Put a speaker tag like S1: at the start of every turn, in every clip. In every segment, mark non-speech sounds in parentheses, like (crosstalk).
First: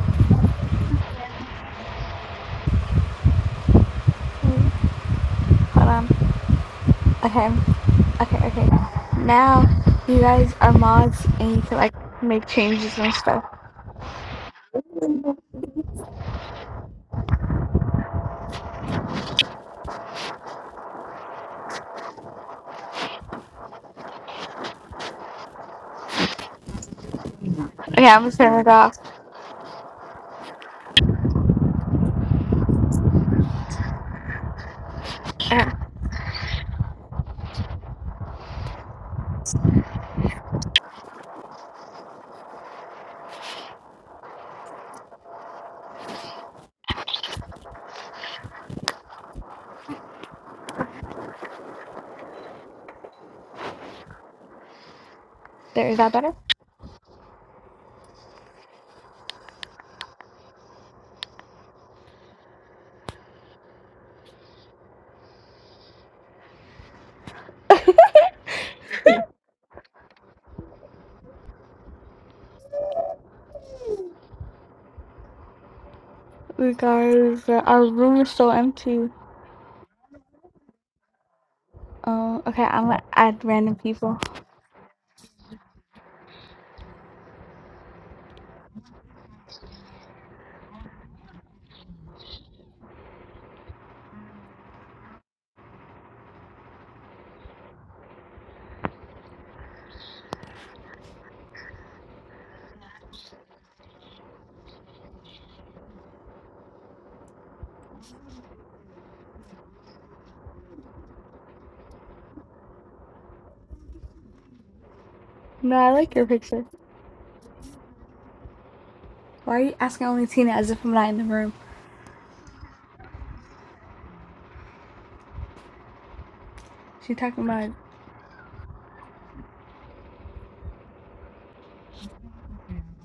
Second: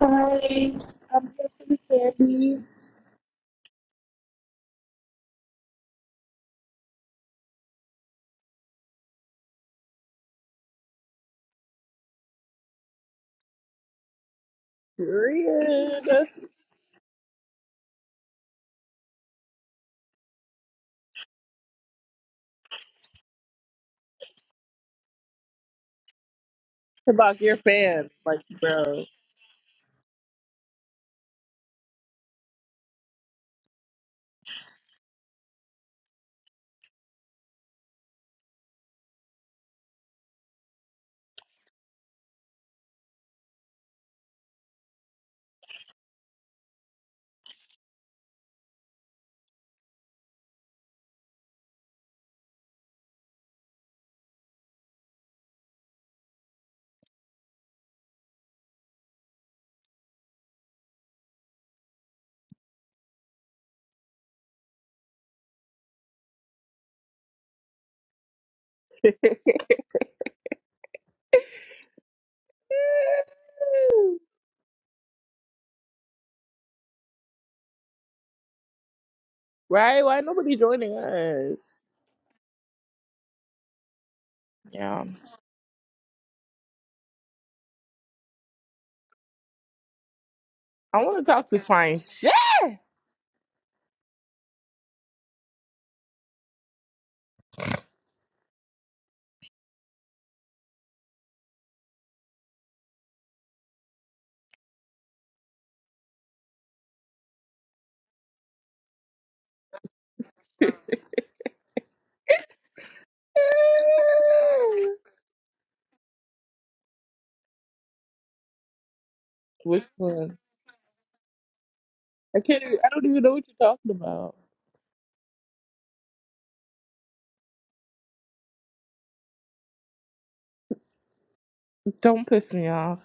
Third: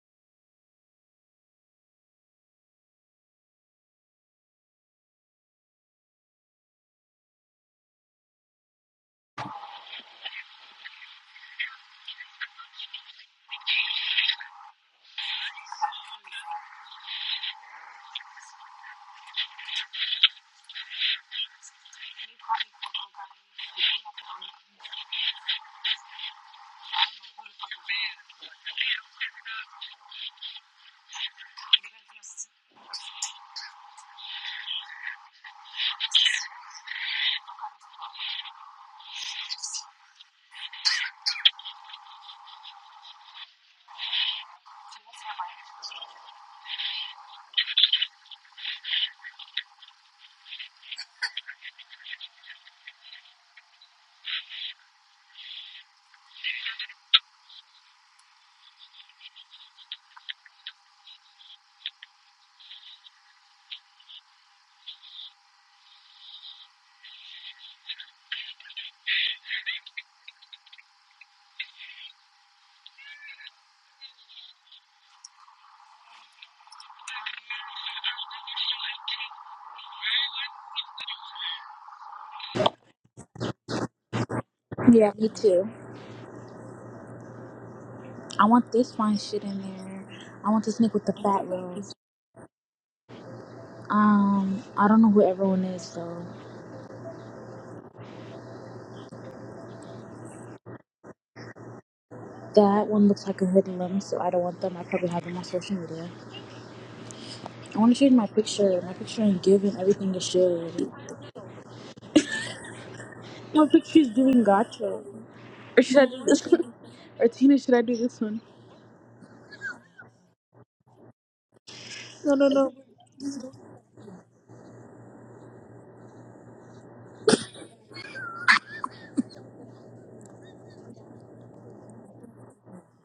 S1: Hi, I'm here for the candy.
S2: Hold on. Okay. Okay. Okay. Now you guys are mods and you can like make changes and stuff.
S1: Period. About your
S2: Okay,
S1: fans,
S2: I'm gonna
S1: like
S2: turn it off.
S1: bro.
S2: Uh, There, is that better? We guys, uh, our room is so empty.
S1: Right? Why nobody joining us?
S2: Um. Okay, I'm gonna add random people.
S1: Yeah.
S3: Yeah, me too. I want this fine shit in there. I want this nigga
S1: I
S3: with the
S1: wanna
S3: fat
S1: talk to
S3: rose.
S1: fine shit.
S3: Um, I don't know who everyone is though. That one looks like a hoodlum, so I don't want them. I probably have them on social media. I want to change my picture. My picture ain't giving everything is shit. My picture's doing gotcha.
S2: No,
S3: Or
S2: I
S3: should I
S2: like
S3: do
S2: your
S3: this
S2: picture.
S3: one? (laughs) Or Tina, should I do this one?
S2: Why are you
S1: Which
S2: asking only
S1: one?
S2: Tina as if I'm not in the room?
S3: No,
S1: I
S3: no,
S1: can't
S3: no.
S1: even, I don't even know what you're talking about.
S2: She talking about. it.
S1: Don't piss me off.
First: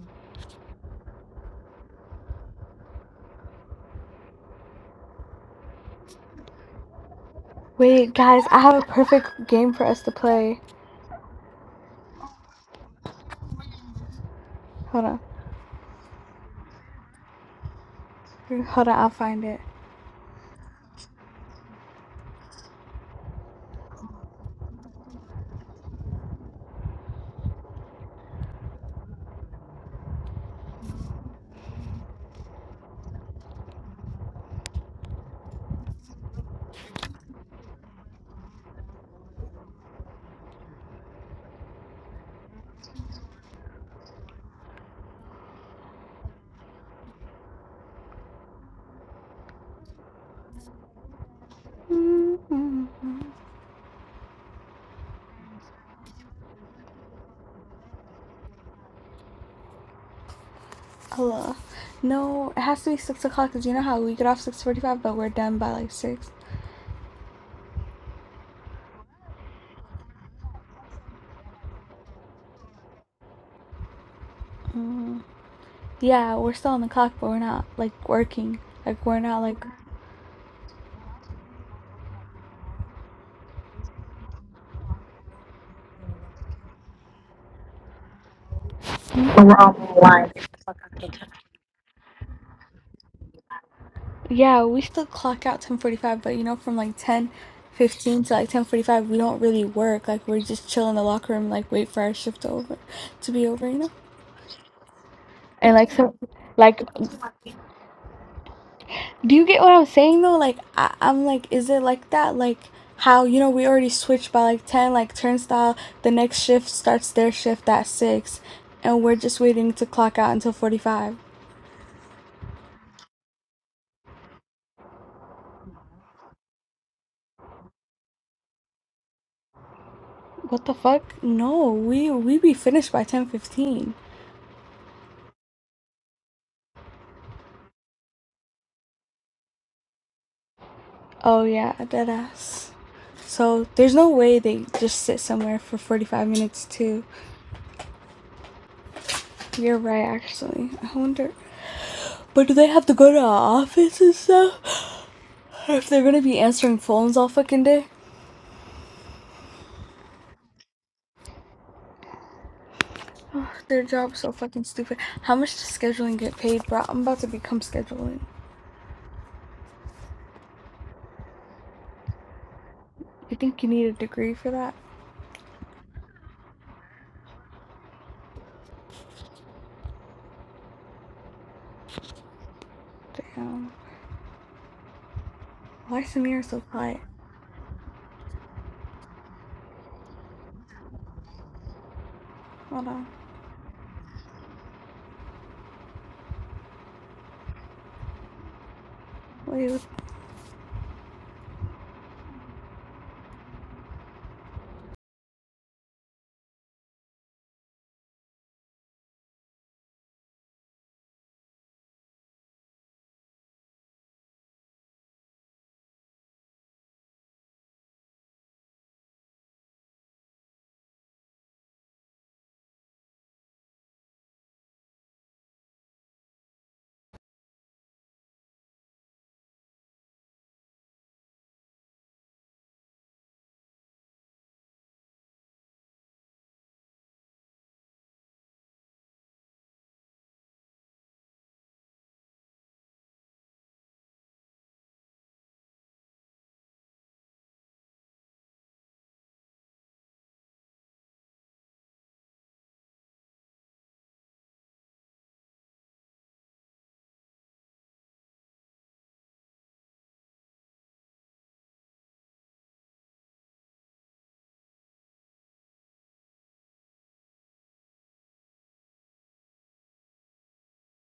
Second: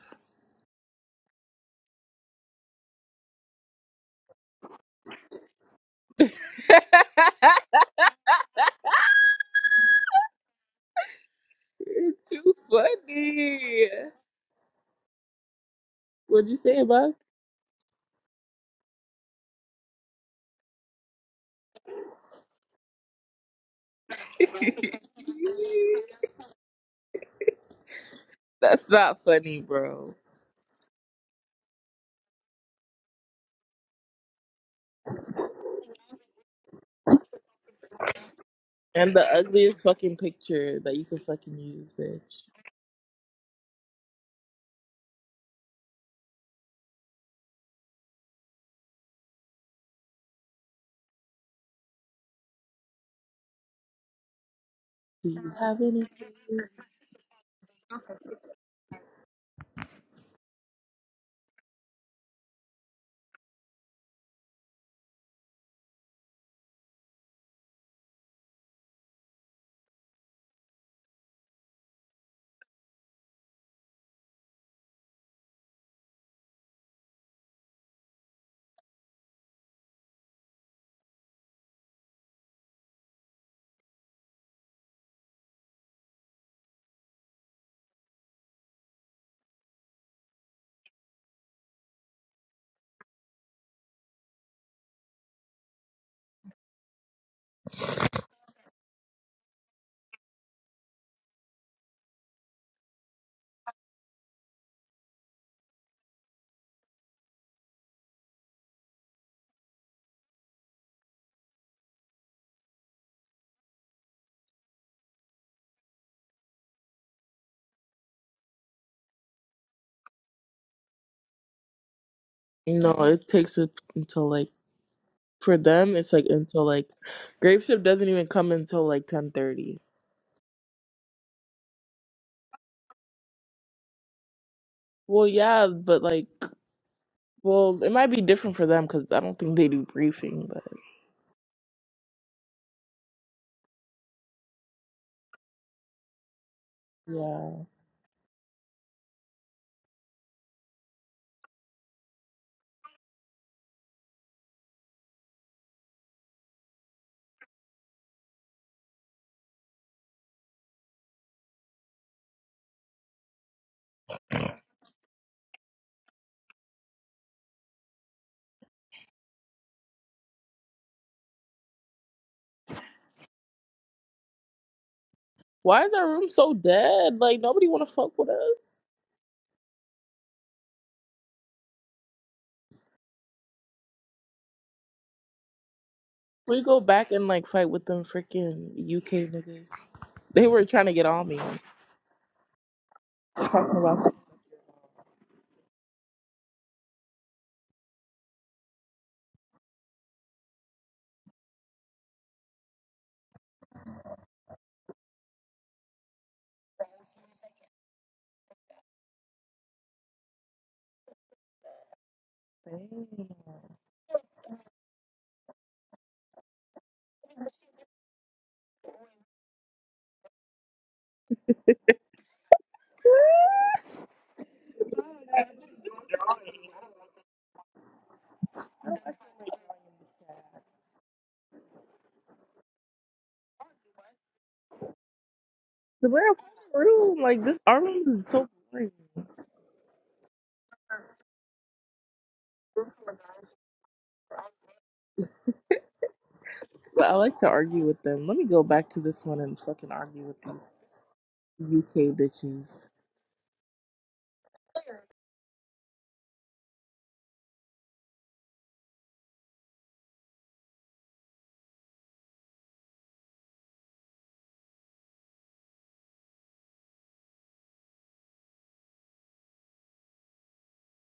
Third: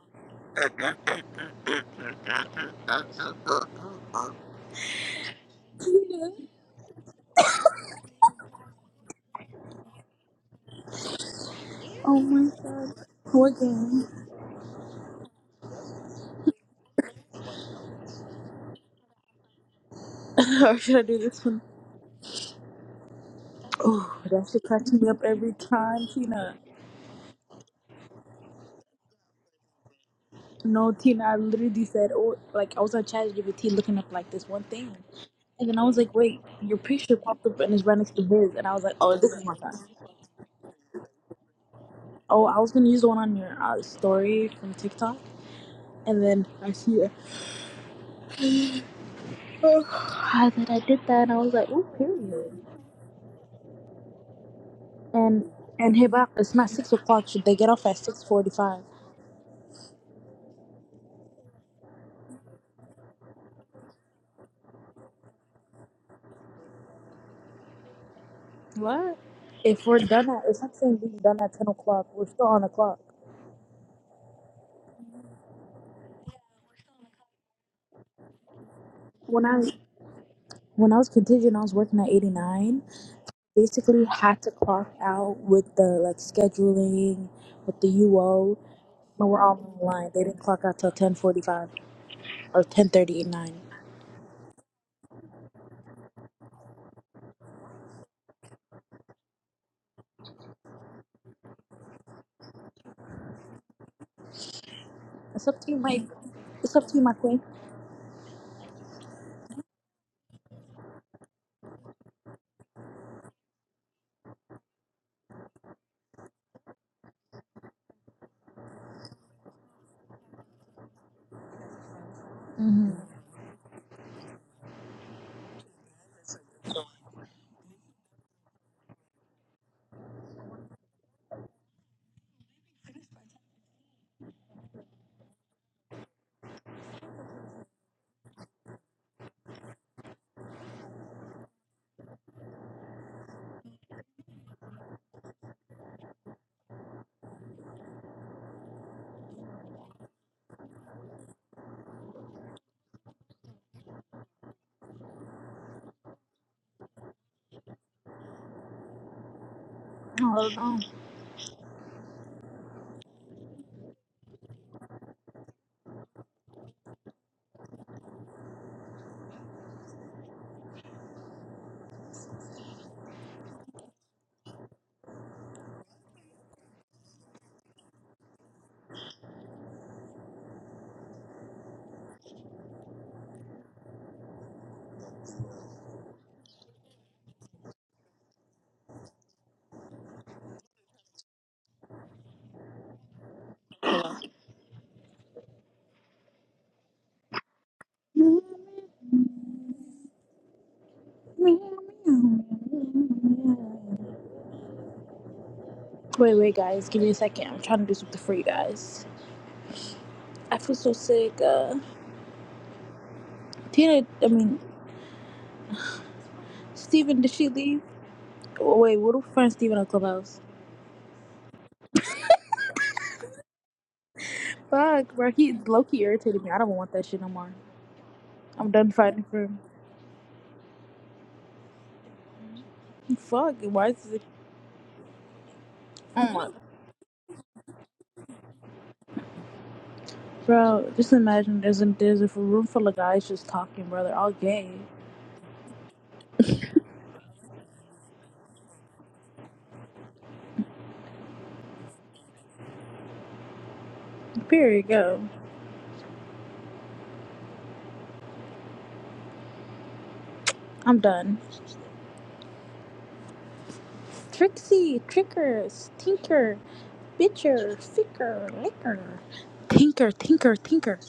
S1: (laughs)
S2: Wait, guys, I have a perfect game for us to play.
S1: it's
S3: Oh my
S1: too
S3: god. Who
S1: funny.
S3: again?
S2: Hold on.
S1: What'd you say, Buck?
S2: Hold on, I'll find it.
S3: (laughs) or should I do this one? Oh, that
S1: (laughs)
S3: shit cracks me up every time, Tina.
S1: That's not funny, bro.
S3: No, Tina, I literally said, oh, like, I was on ChatGPT looking up, like, this one thing. And then I was like, wait, your picture popped up and it's right next to his. And I was like,
S1: And
S3: oh,
S1: the
S3: this is my time.
S1: ugliest fucking picture that you could fucking use,
S3: Oh, I
S1: bitch.
S3: was going to use the one on your uh, story from TikTok. And then I see it. Oh, I was like, I did that. And I was like, oh, period.
S2: Mm-hmm.
S1: Do
S3: And,
S1: you have
S3: and
S1: any?
S3: hey, Bop, it's not 6 o'clock. Should they get off at 6.45?
S2: Hello. No, it has to be six o'clock because you know how we get off six forty-five, but we're done by like six.
S3: What? If we're done at, it's not saying we're done at 10 o'clock. We're still on the clock.
S2: Mm. Yeah, we're still on the clock, but we're not like working. Like we're not
S3: When
S2: like
S3: I, when I was contingent, I was working at 89. basically had to clock out with the like scheduling with the UO, but we're
S2: We're
S3: all
S2: all
S3: online. They
S2: live.
S3: didn't clock out till ten forty five or ten thirty at nine.
S2: yeah, we still clock out ten forty-five, but you know from like ten fifteen to like ten forty-five, we don't really work. Like we're just chill in the locker room, like wait for our shift to over to be over. You know.
S3: It's up to
S2: And
S3: you,
S2: like
S3: my.
S2: so,
S3: It's
S2: like
S3: up to you, my queen.
S2: Do you get what I'm saying though? Like I, I'm like, is it like that? Like how you know we already switched by like ten, like turnstile. The next shift starts their shift at six, and we're just waiting to clock out until forty five.
S3: Mm-hmm.
S1: No, it takes it until like for them, it's like until like Graveship doesn't even come until like ten thirty.
S2: What the fuck? No, we we be finished by ten fifteen.
S1: Well, yeah, but like, well, it might be different for them because I don't think they do briefing. But
S2: Oh yeah, dead ass. So there's no way they just sit somewhere for forty five minutes too.
S1: yeah,
S2: You're right, actually. I wonder. But do they have to go to our office and stuff? Or if they're gonna be answering phones all fucking day?
S3: Oh,
S2: (sighs) Oh, Their job's so fucking stupid. How much does scheduling get paid, bro? I'm about to become scheduling. You think you need a degree for that?
S1: why is our room so dead? Like nobody want to fuck with us.
S2: Damn. Why is Samir so
S1: We go
S2: quiet?
S1: back and like fight with them freaking UK niggas. They were trying to get on me,
S2: Hold on.
S1: talking about.
S3: no.
S2: Wait, what
S3: Wait, wait, guys, give me a second. I'm trying to do something for you guys. I feel so sick. Uh, Tina, I mean, Steven, did she leave? Oh, wait, what do we find Steven on Clubhouse?
S1: (laughs)
S3: Fuck, bro, he low key irritated me. I don't want that shit no more. I'm done fighting for fuck. Why is it?
S1: The
S3: Oh
S1: real
S3: my,
S1: room, like this, our room is so boring.
S3: bro. Just imagine there's a there's a room full of guys just talking, brother. All gay.
S1: But I like to argue with them. Let me go back to this one and fucking argue with these UK bitches.
S3: Period. Go. I'm done. Trixie, tricker, stinker, bitcher, ficker, licker, tinker, tinker, tinker.